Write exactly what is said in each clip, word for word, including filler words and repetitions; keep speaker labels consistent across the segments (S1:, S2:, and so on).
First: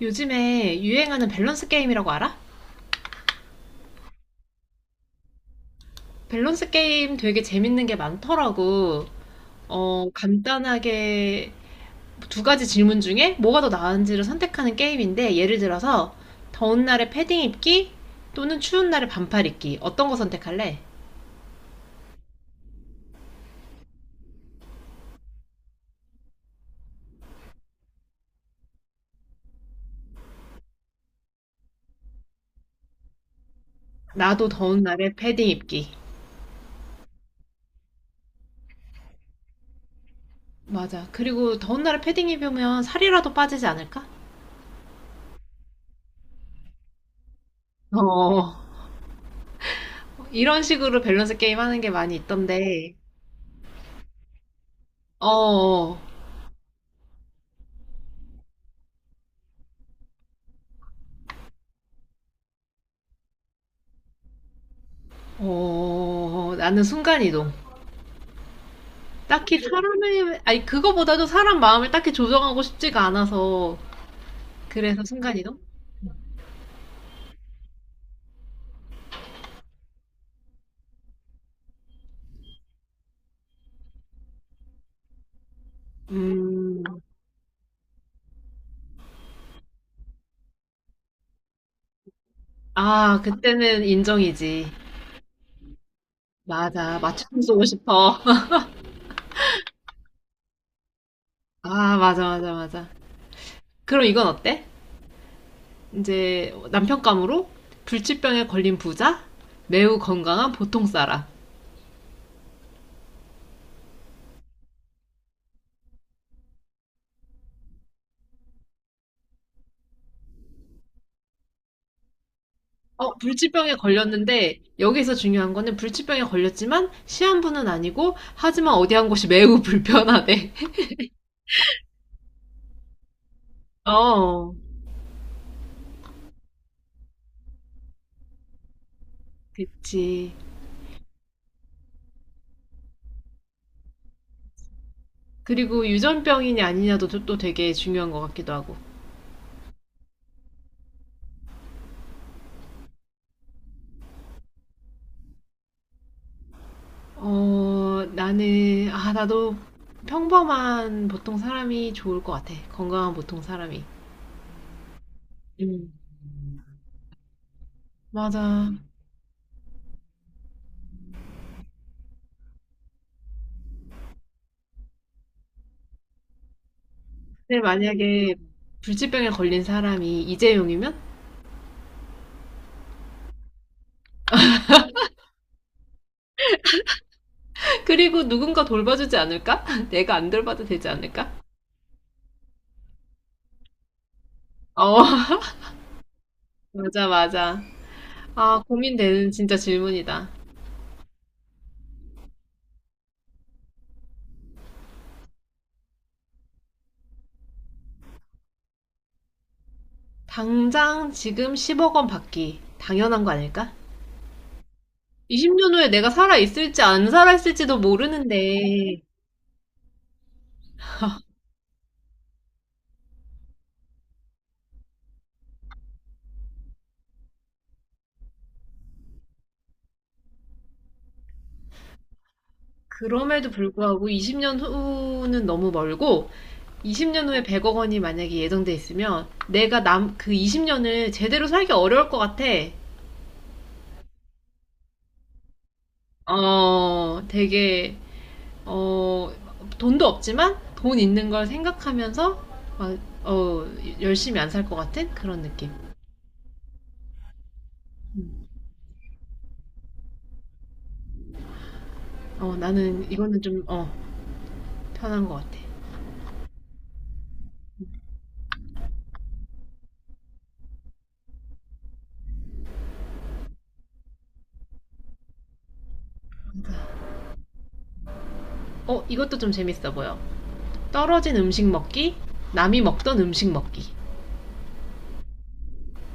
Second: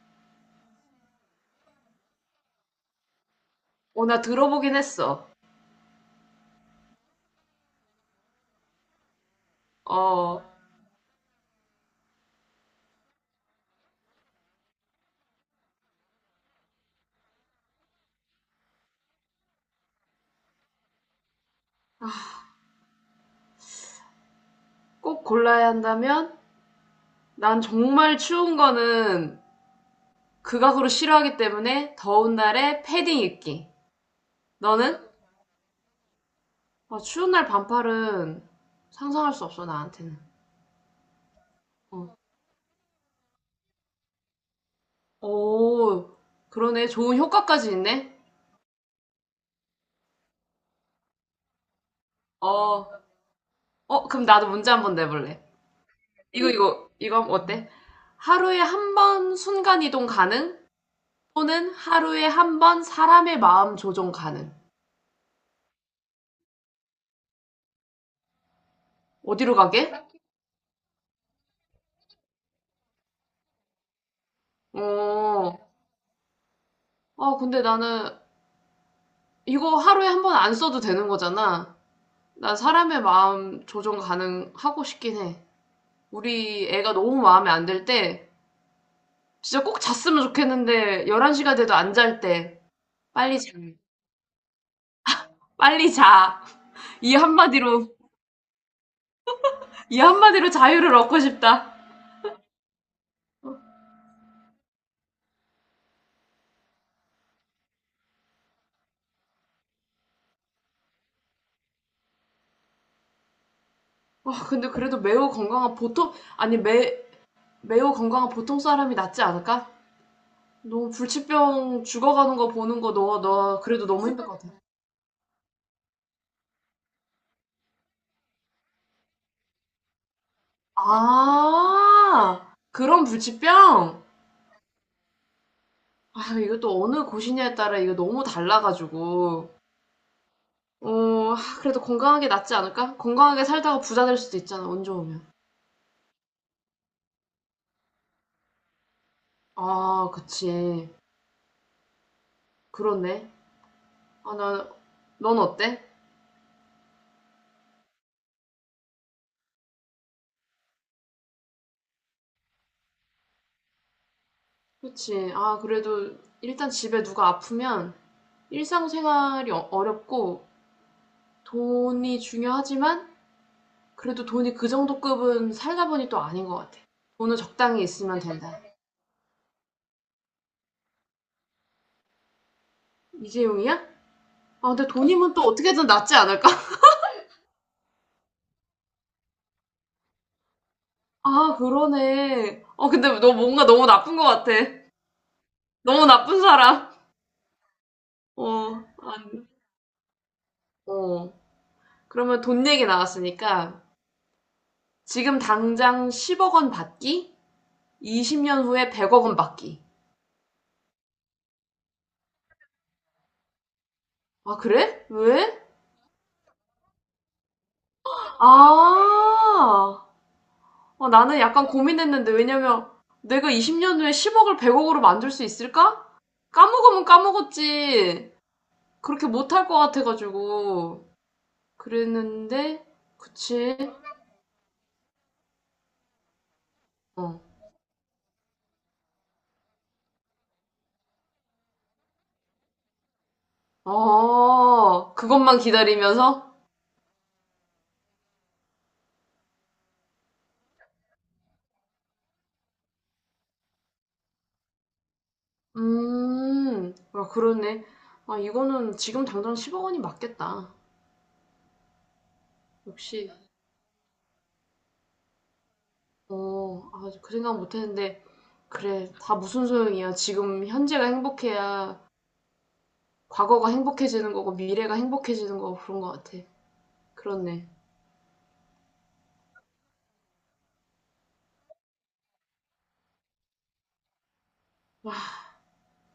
S1: 요즘에 유행하는 밸런스 게임이라고 알아?
S2: 어, 나 들어보긴 했어.
S1: 밸런스 게임 되게 재밌는 게 많더라고. 어,
S2: 어,
S1: 간단하게 두 가지 질문 중에 뭐가 더 나은지를 선택하는 게임인데, 예를 들어서 더운 날에 패딩 입기 또는 추운 날에 반팔 입기. 어떤 거 선택할래?
S2: 꼭 골라야 한다면 난 정말 추운 거는 극악으로 싫어하기 때문에 더운 날에 패딩 입기.
S1: 나도 더운
S2: 너는?
S1: 날에 패딩 입기.
S2: 아, 추운 날 반팔은 상상할 수 없어, 나한테는.
S1: 맞아. 그리고 더운 날에
S2: 어.
S1: 패딩 입으면 살이라도 빠지지 않을까?
S2: 오, 그러네. 좋은 효과까지 있네.
S1: 어, 이런 식으로 밸런스 게임 하는 게 많이
S2: 어,
S1: 있던데,
S2: 어, 그럼 나도 문제 한번 내볼래.
S1: 어,
S2: 이거, 이거, 이거 어때? 하루에 한 번 순간 이동 가능? 또는 하루에 한 번 사람의 마음 조종 가능?
S1: 어, 나는 순간이동.
S2: 어디로
S1: 딱히
S2: 가게?
S1: 사람의, 아니, 그거보다도 사람 마음을 딱히 조정하고 싶지가 않아서. 그래서
S2: 어,
S1: 순간이동?
S2: 아, 근데 나는 이거 하루에 한 번 안 써도 되는 거잖아. 난 사람의 마음 조정 가능하고 싶긴 해. 우리
S1: 음,
S2: 애가 너무 마음에 안 들 때, 진짜 꼭 잤으면 좋겠는데, 열한 시가 돼도 안 잘 때,
S1: 아,
S2: 빨리 자.
S1: 그때는 인정이지.
S2: 빨리 자.
S1: 맞아.
S2: 이
S1: 맞춤 쏘고
S2: 한마디로,
S1: 싶어.
S2: 이 한마디로 자유를 얻고 싶다.
S1: 아, 맞아, 맞아, 맞아. 그럼 이건 어때? 이제 남편감으로 불치병에 걸린 부자, 매우 건강한 보통 사람.
S2: 아, 근데 그래도 매우 건강한 보통, 아니, 매, 매우 건강한 보통 사람이 낫지 않을까? 너무 불치병 죽어가는 거 보는 거
S1: 어,
S2: 너, 너
S1: 불치병에
S2: 그래도 너무 힘들 것 같아.
S1: 걸렸는데, 여기서 중요한 거는 불치병에 걸렸지만, 시한부는 아니고, 하지만 어디 한 곳이 매우 불편하대.
S2: 아, 그런 불치병?
S1: 어,
S2: 아, 이것도 어느 곳이냐에 따라 이거 너무 달라가지고.
S1: 그치.
S2: 어, 하, 그래도 건강하게 낫지 않을까? 건강하게 살다가 부자 될 수도 있잖아, 운 좋으면.
S1: 그리고 유전병이냐 아니냐도 또- 또 되게 중요한 것 같기도 하고.
S2: 아, 그치. 그렇네. 아, 나, 넌 어때?
S1: 어, 나는, 아, 나도 평범한 보통 사람이 좋을 것 같아. 건강한 보통 사람이.
S2: 그치. 아,
S1: 음.
S2: 그래도 일단 집에 누가 아프면
S1: 맞아.
S2: 일상생활이 어- 어렵고 돈이 중요하지만 그래도 돈이 그 정도 급은 살다 보니 또 아닌 것 같아. 돈은
S1: 근데
S2: 적당히 있으면
S1: 만약에
S2: 된다.
S1: 불치병에 걸린 사람이 이재용이면?
S2: 이재용이야? 아, 근데 돈이면 또 어떻게든 낫지 않을까?
S1: 그리고 누군가 돌봐주지 않을까? 내가 안 돌봐도 되지 않을까?
S2: 아, 그러네. 어, 근데 너 뭔가 너무 나쁜 것 같아.
S1: 어,
S2: 너무 나쁜 사람.
S1: 맞아, 맞아. 아,
S2: 어,
S1: 고민되는
S2: 안,
S1: 진짜 질문이다.
S2: 어. 그러면 돈 얘기 나왔으니까 지금 당장 십억 원 받기? 이십 년 후에 백억 원 받기.
S1: 당장 지금 십억 원 받기. 당연한 거 아닐까?
S2: 아, 그래? 왜?
S1: 이십 년 후에 내가 살아있을지 안 살아있을지도 모르는데,
S2: 아, 어, 나는 약간 고민했는데 왜냐면 내가 이십 년 후에 십억을 백억으로 만들 수 있을까? 까먹으면 까먹었지. 그렇게 못할 것 같아가지고. 그랬는데,
S1: 그럼에도
S2: 그치?
S1: 불구하고 이십 년 후는 너무 멀고, 이십 년 후에
S2: 어.
S1: 백억 원이 만약에 예정돼 있으면, 내가 남, 그 이십 년을 제대로 살기 어려울 것 같아.
S2: 아, 그것만 기다리면서?
S1: 어, 되게, 어, 돈도 없지만, 돈 있는 걸 생각하면서, 막, 어, 열심히 안 살 것 같은 그런 느낌.
S2: 음, 아, 그러네. 아,
S1: 음.
S2: 이거는 지금 당장 십억 원이 맞겠다.
S1: 어, 나는
S2: 역시.
S1: 이거는 좀, 어, 편한 것 같아.
S2: 어, 아, 그 생각 못 했는데. 그래, 다 무슨 소용이야. 지금 현재가 행복해야 과거가 행복해지는 거고, 미래가 행복해지는 거고, 그런 것 같아. 그렇네.
S1: 어, 이것도 좀 재밌어 보여. 떨어진 음식 먹기, 남이 먹던 음식 먹기.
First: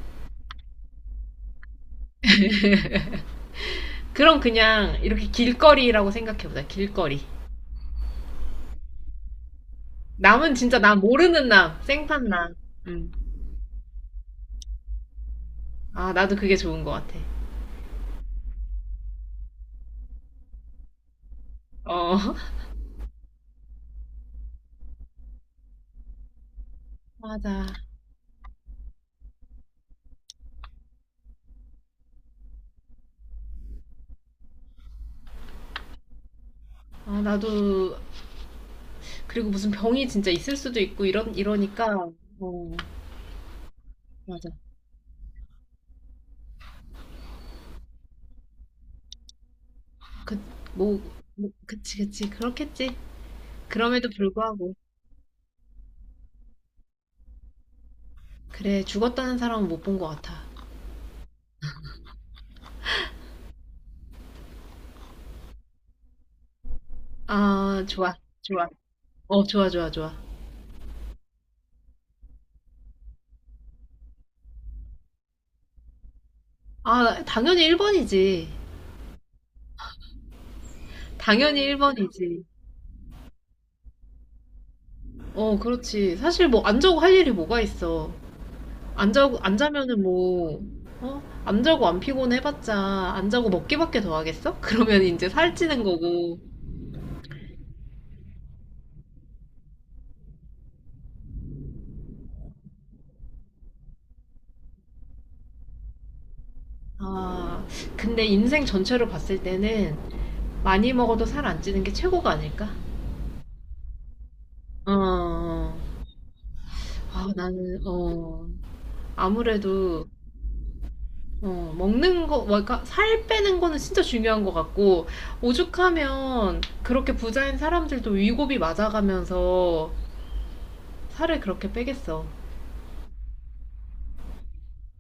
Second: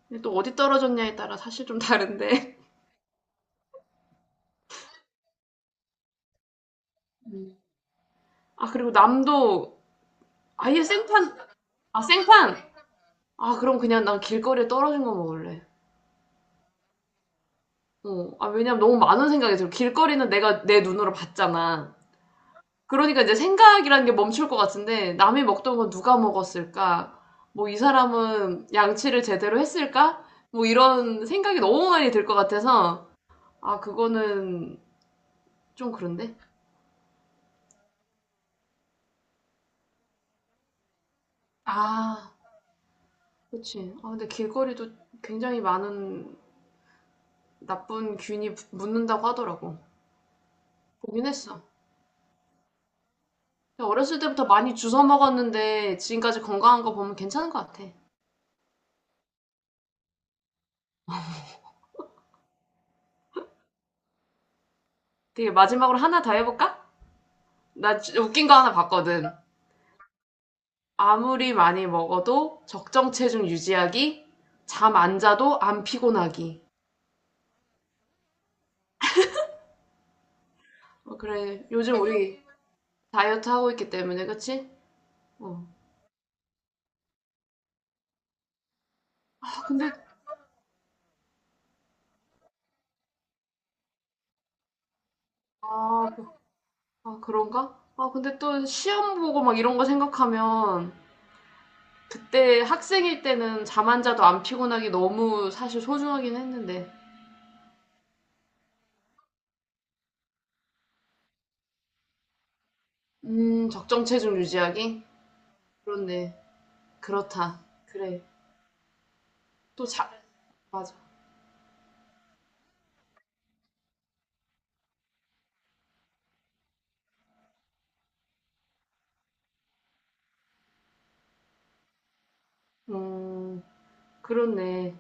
S2: 근데 또 어디 떨어졌냐에 따라 사실 좀 다른데.
S1: 그럼 그냥 이렇게 길거리라고 생각해보자, 길거리.
S2: 음. 아, 그리고 남도
S1: 남은 진짜
S2: 아예
S1: 나
S2: 생판,
S1: 모르는 남,
S2: 아,
S1: 생판 남.
S2: 생판!
S1: 음.
S2: 아, 그럼 그냥 난 길거리에 떨어진 거 먹을래.
S1: 아, 나도 그게 좋은 것 같아.
S2: 어. 아, 왜냐면 너무 많은 생각이 들어. 길거리는 내가 내 눈으로 봤잖아.
S1: 어,
S2: 그러니까 이제 생각이라는 게 멈출 것 같은데, 남이 먹던 건 누가 먹었을까?
S1: 맞아.
S2: 뭐, 이 사람은 양치를 제대로 했을까? 뭐, 이런 생각이 너무 많이 들 것 같아서, 아, 그거는 좀 그런데?
S1: 아, 나도, 그리고 무슨 병이 진짜 있을 수도 있고, 이런, 이러니까,
S2: 아,
S1: 어,
S2: 그치. 아, 근데
S1: 맞아.
S2: 길거리도 굉장히 많은 나쁜 균이 묻는다고 하더라고.
S1: 그, 뭐,
S2: 보긴
S1: 뭐,
S2: 했어.
S1: 그치, 그치. 그렇겠지. 그럼에도
S2: 어렸을 때부터
S1: 불구하고.
S2: 많이 주워 먹었는데 지금까지 건강한 거 보면 괜찮은 것 같아.
S1: 그래, 죽었다는 사람은 못 본 것 같아.
S2: 되게 마지막으로 하나 더 해볼까?
S1: 아,
S2: 나
S1: 좋아,
S2: 주- 웃긴 거
S1: 좋아.
S2: 하나 봤거든.
S1: 어, 좋아, 좋아, 좋아.
S2: 아무리 많이 먹어도 적정 체중 유지하기, 잠 안 자도 안 피곤하기.
S1: 아, 당연히 일 번이지.
S2: 어,
S1: 당연히
S2: 그래, 요즘
S1: 일 번이지.
S2: 우리 다이어트 하고 있기 때문에, 그치?
S1: 어,
S2: 어.
S1: 그렇지. 사실 뭐 안 자고 할 일이 뭐가 있어. 안 자고 안
S2: 아, 근데,
S1: 자면은 뭐 어? 안 자고 안 피곤해 봤자 안 자고 먹기밖에 더 하겠어? 그러면 이제 살찌는
S2: 아,
S1: 거고.
S2: 아, 그런가? 아, 근데 또 시험 보고 막 이런 거 생각하면 그때 학생일 때는 잠 안 자도 안 피곤하기 너무 사실 소중하긴 했는데.
S1: 아, 근데 인생 전체로 봤을 때는 많이 먹어도 살 안 찌는 게 최고가 아닐까?
S2: 음, 적정 체중
S1: 어.
S2: 유지하기?
S1: 어.
S2: 그렇네.
S1: 아,
S2: 그렇다.
S1: 나는
S2: 그래.
S1: 어.
S2: 또
S1: 아무래도
S2: 자, 맞아.
S1: 어, 먹는 거, 뭐, 그러니까 살 빼는 거는 진짜 중요한 것 같고, 오죽하면 그렇게 부자인 사람들도 위고비 맞아가면서 살을 그렇게 빼겠어.
S2: 음, 그렇네.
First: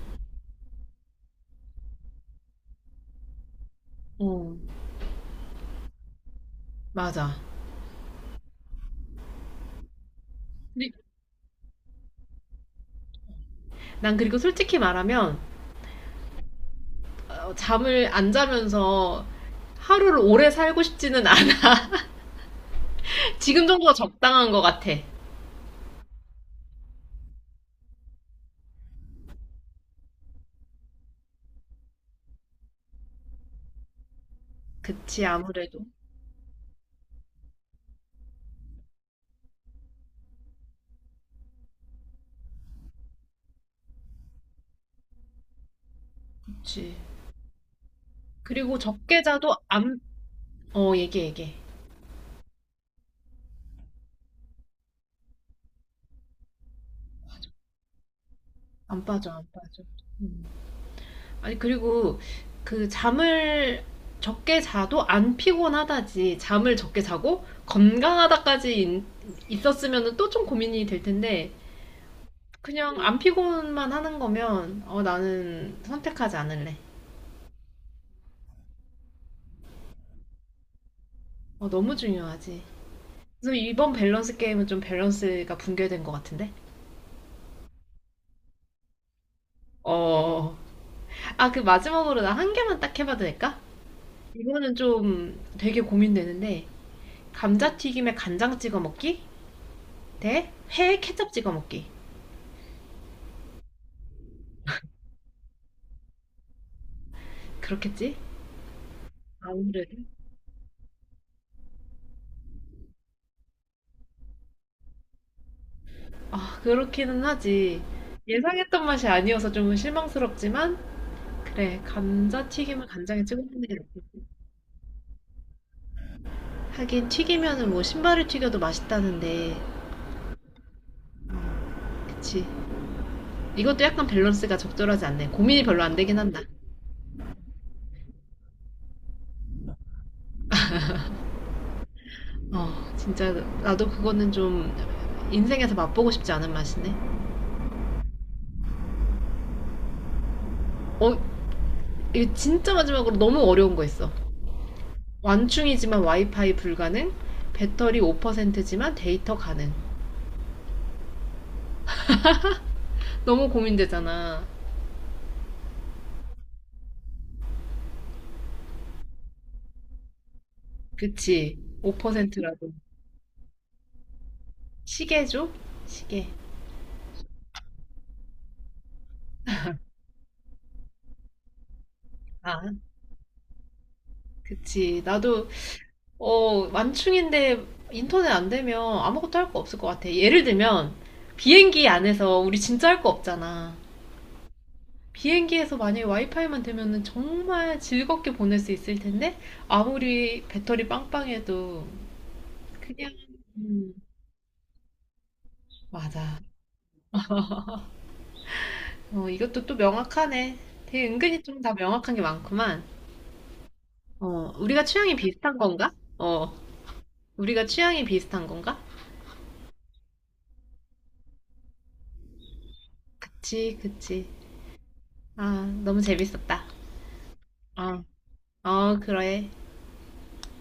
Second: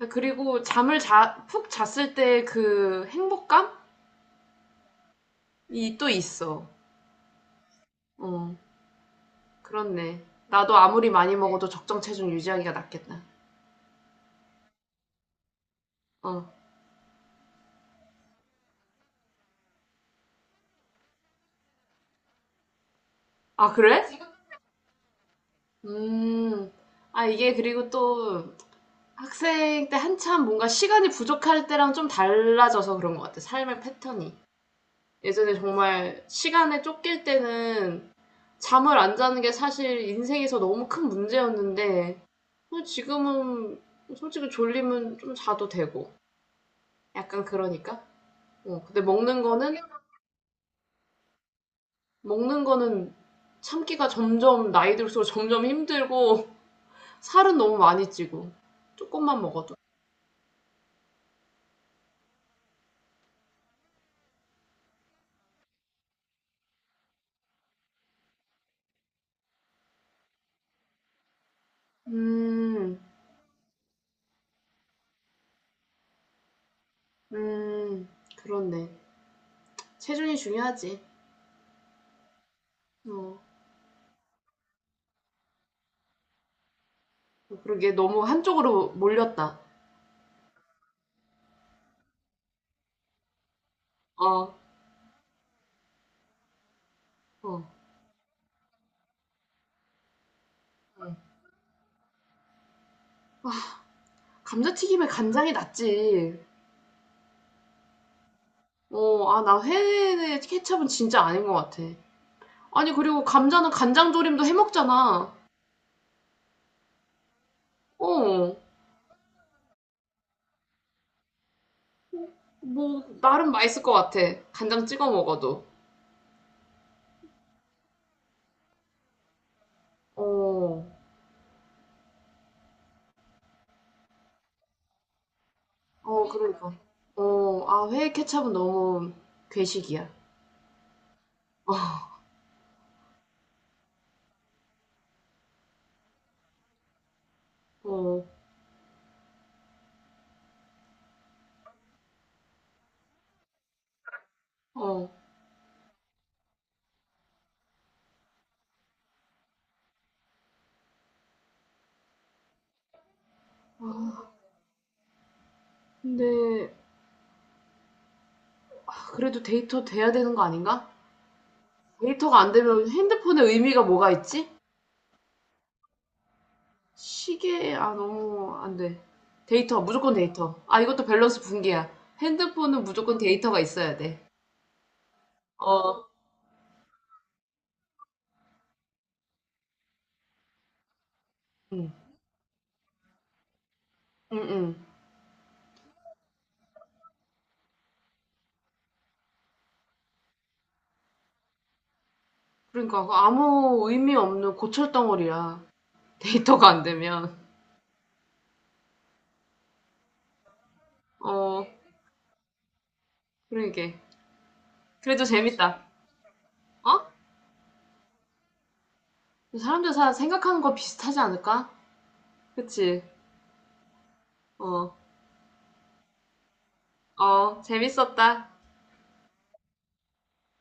S2: 아, 그리고 잠을 자, 푹 잤을 때 그 행복감이
S1: 어,
S2: 또 있어.
S1: 맞아.
S2: 어, 그렇네. 나도
S1: 근데
S2: 아무리 많이 먹어도 적정 체중 유지하기가 낫겠다.
S1: 난 그리고 솔직히 말하면,
S2: 어.
S1: 어, 잠을 안 자면서 하루를 오래 살고 싶지는 않아. 지금
S2: 아,
S1: 정도가
S2: 그래?
S1: 적당한 것 같아.
S2: 음. 아, 이게 그리고 또 학생 때 한참 뭔가 시간이 부족할 때랑 좀 달라져서 그런 것 같아. 삶의 패턴이.
S1: 그치,
S2: 예전에
S1: 아무래도.
S2: 정말 시간에 쫓길 때는 잠을 안 자는 게 사실 인생에서 너무 큰 문제였는데 뭐 지금은 솔직히 졸리면 좀 자도 되고
S1: 그치.
S2: 약간 그러니까
S1: 그리고
S2: 어, 근데
S1: 적게
S2: 먹는
S1: 자도
S2: 거는
S1: 안, 어, 얘기해, 얘기해.
S2: 먹는 거는 참기가 점점 나이 들수록 점점 힘들고 살은 너무 많이 찌고
S1: 안 빠져,
S2: 조금만
S1: 안
S2: 먹어도
S1: 빠져. 음. 아니 그리고 그 잠을 적게 자도 안 피곤하다지 잠을 적게 자고 건강하다까지 인- 있었으면은 또 좀 고민이 될 텐데
S2: 음,
S1: 그냥 안 피곤만 하는 거면 어 나는 선택하지 않을래.
S2: 음, 그렇네. 체중이 중요하지.
S1: 어 너무 중요하지.
S2: 어,
S1: 그래서 이번 밸런스 게임은 좀 밸런스가 붕괴된 것 같은데.
S2: 그러게. 너무 한쪽으로 몰렸다.
S1: 어. 아 그 마지막으로 나 한 개만 딱 해봐도 될까?
S2: 어,
S1: 이거는 좀 되게 고민되는데
S2: 어.
S1: 감자튀김에 간장 찍어 먹기 대 회에 케첩 찍어 먹기.
S2: 감자튀김에 간장이 낫지.
S1: 그렇겠지?
S2: 어, 아, 나
S1: 아무래도.
S2: 회에 케첩은 진짜 아닌 것 같아. 아니, 그리고 감자는 간장 조림도 해 먹잖아.
S1: 아, 그렇기는 하지.
S2: 어,
S1: 예상했던 맛이 아니어서 좀 실망스럽지만, 그래, 감자튀김은
S2: 뭐,
S1: 간장에 찍어
S2: 나름
S1: 먹는 게
S2: 맛있을 것
S1: 낫지.
S2: 같아. 간장 찍어 먹어도.
S1: 하긴 튀기면은 뭐 신발을 튀겨도 맛있다는데,
S2: 어,
S1: 그치. 이것도 약간 밸런스가 적절하지 않네. 고민이 별로 안 되긴
S2: 어,
S1: 한다.
S2: 그러니까. 어, 아, 회에 케첩은 너무 괴식이야.
S1: 어, 진짜 나도 그거는 좀 인생에서 맛보고 싶지 않은 맛이네.
S2: 어,
S1: 어, 이거 진짜 마지막으로 너무 어려운 거 있어.
S2: 어.
S1: 완충이지만 와이파이 불가능, 배터리 오 퍼센트지만 데이터 가능. 너무 고민되잖아.
S2: 근데, 아, 그래도 데이터 돼야 되는 거 아닌가?
S1: 그치.
S2: 데이터가 안
S1: 오 퍼센트라도.
S2: 되면 핸드폰의 의미가 뭐가 있지?
S1: 시계죠? 시계.
S2: 시계 아 너무 안 돼. 데이터 무조건 데이터. 아 이것도 밸런스 붕괴야.
S1: 아,
S2: 핸드폰은 무조건 데이터가 있어야 돼.
S1: 그치. 나도,
S2: 어,
S1: 어, 만충인데 인터넷 안 되면 아무것도 할 거 없을 것 같아. 예를 들면, 비행기
S2: 응,
S1: 안에서 우리 진짜 할 거 없잖아.
S2: 응, 응.
S1: 비행기에서 만약에 와이파이만 되면은 정말 즐겁게 보낼 수 있을 텐데, 아무리 배터리 빵빵해도,
S2: 그러니까
S1: 그냥,
S2: 그 아무
S1: 음,
S2: 의미 없는 고철 덩어리야.
S1: 맞아.
S2: 데이터가 안 되면.
S1: 어, 이것도 또 명확하네. 되게 은근히 좀
S2: 어,
S1: 다 명확한 게 많구만.
S2: 그러게.
S1: 어, 우리가 취향이
S2: 그래도
S1: 비슷한
S2: 재밌다.
S1: 건가? 어.
S2: 어?
S1: 우리가 취향이 비슷한 건가?
S2: 사람들 다 생각하는 거 비슷하지 않을까? 그치?
S1: 그치, 그치.
S2: 어,
S1: 아, 너무 재밌었다.
S2: 어,
S1: 어,
S2: 재밌었다.
S1: 어, 그래.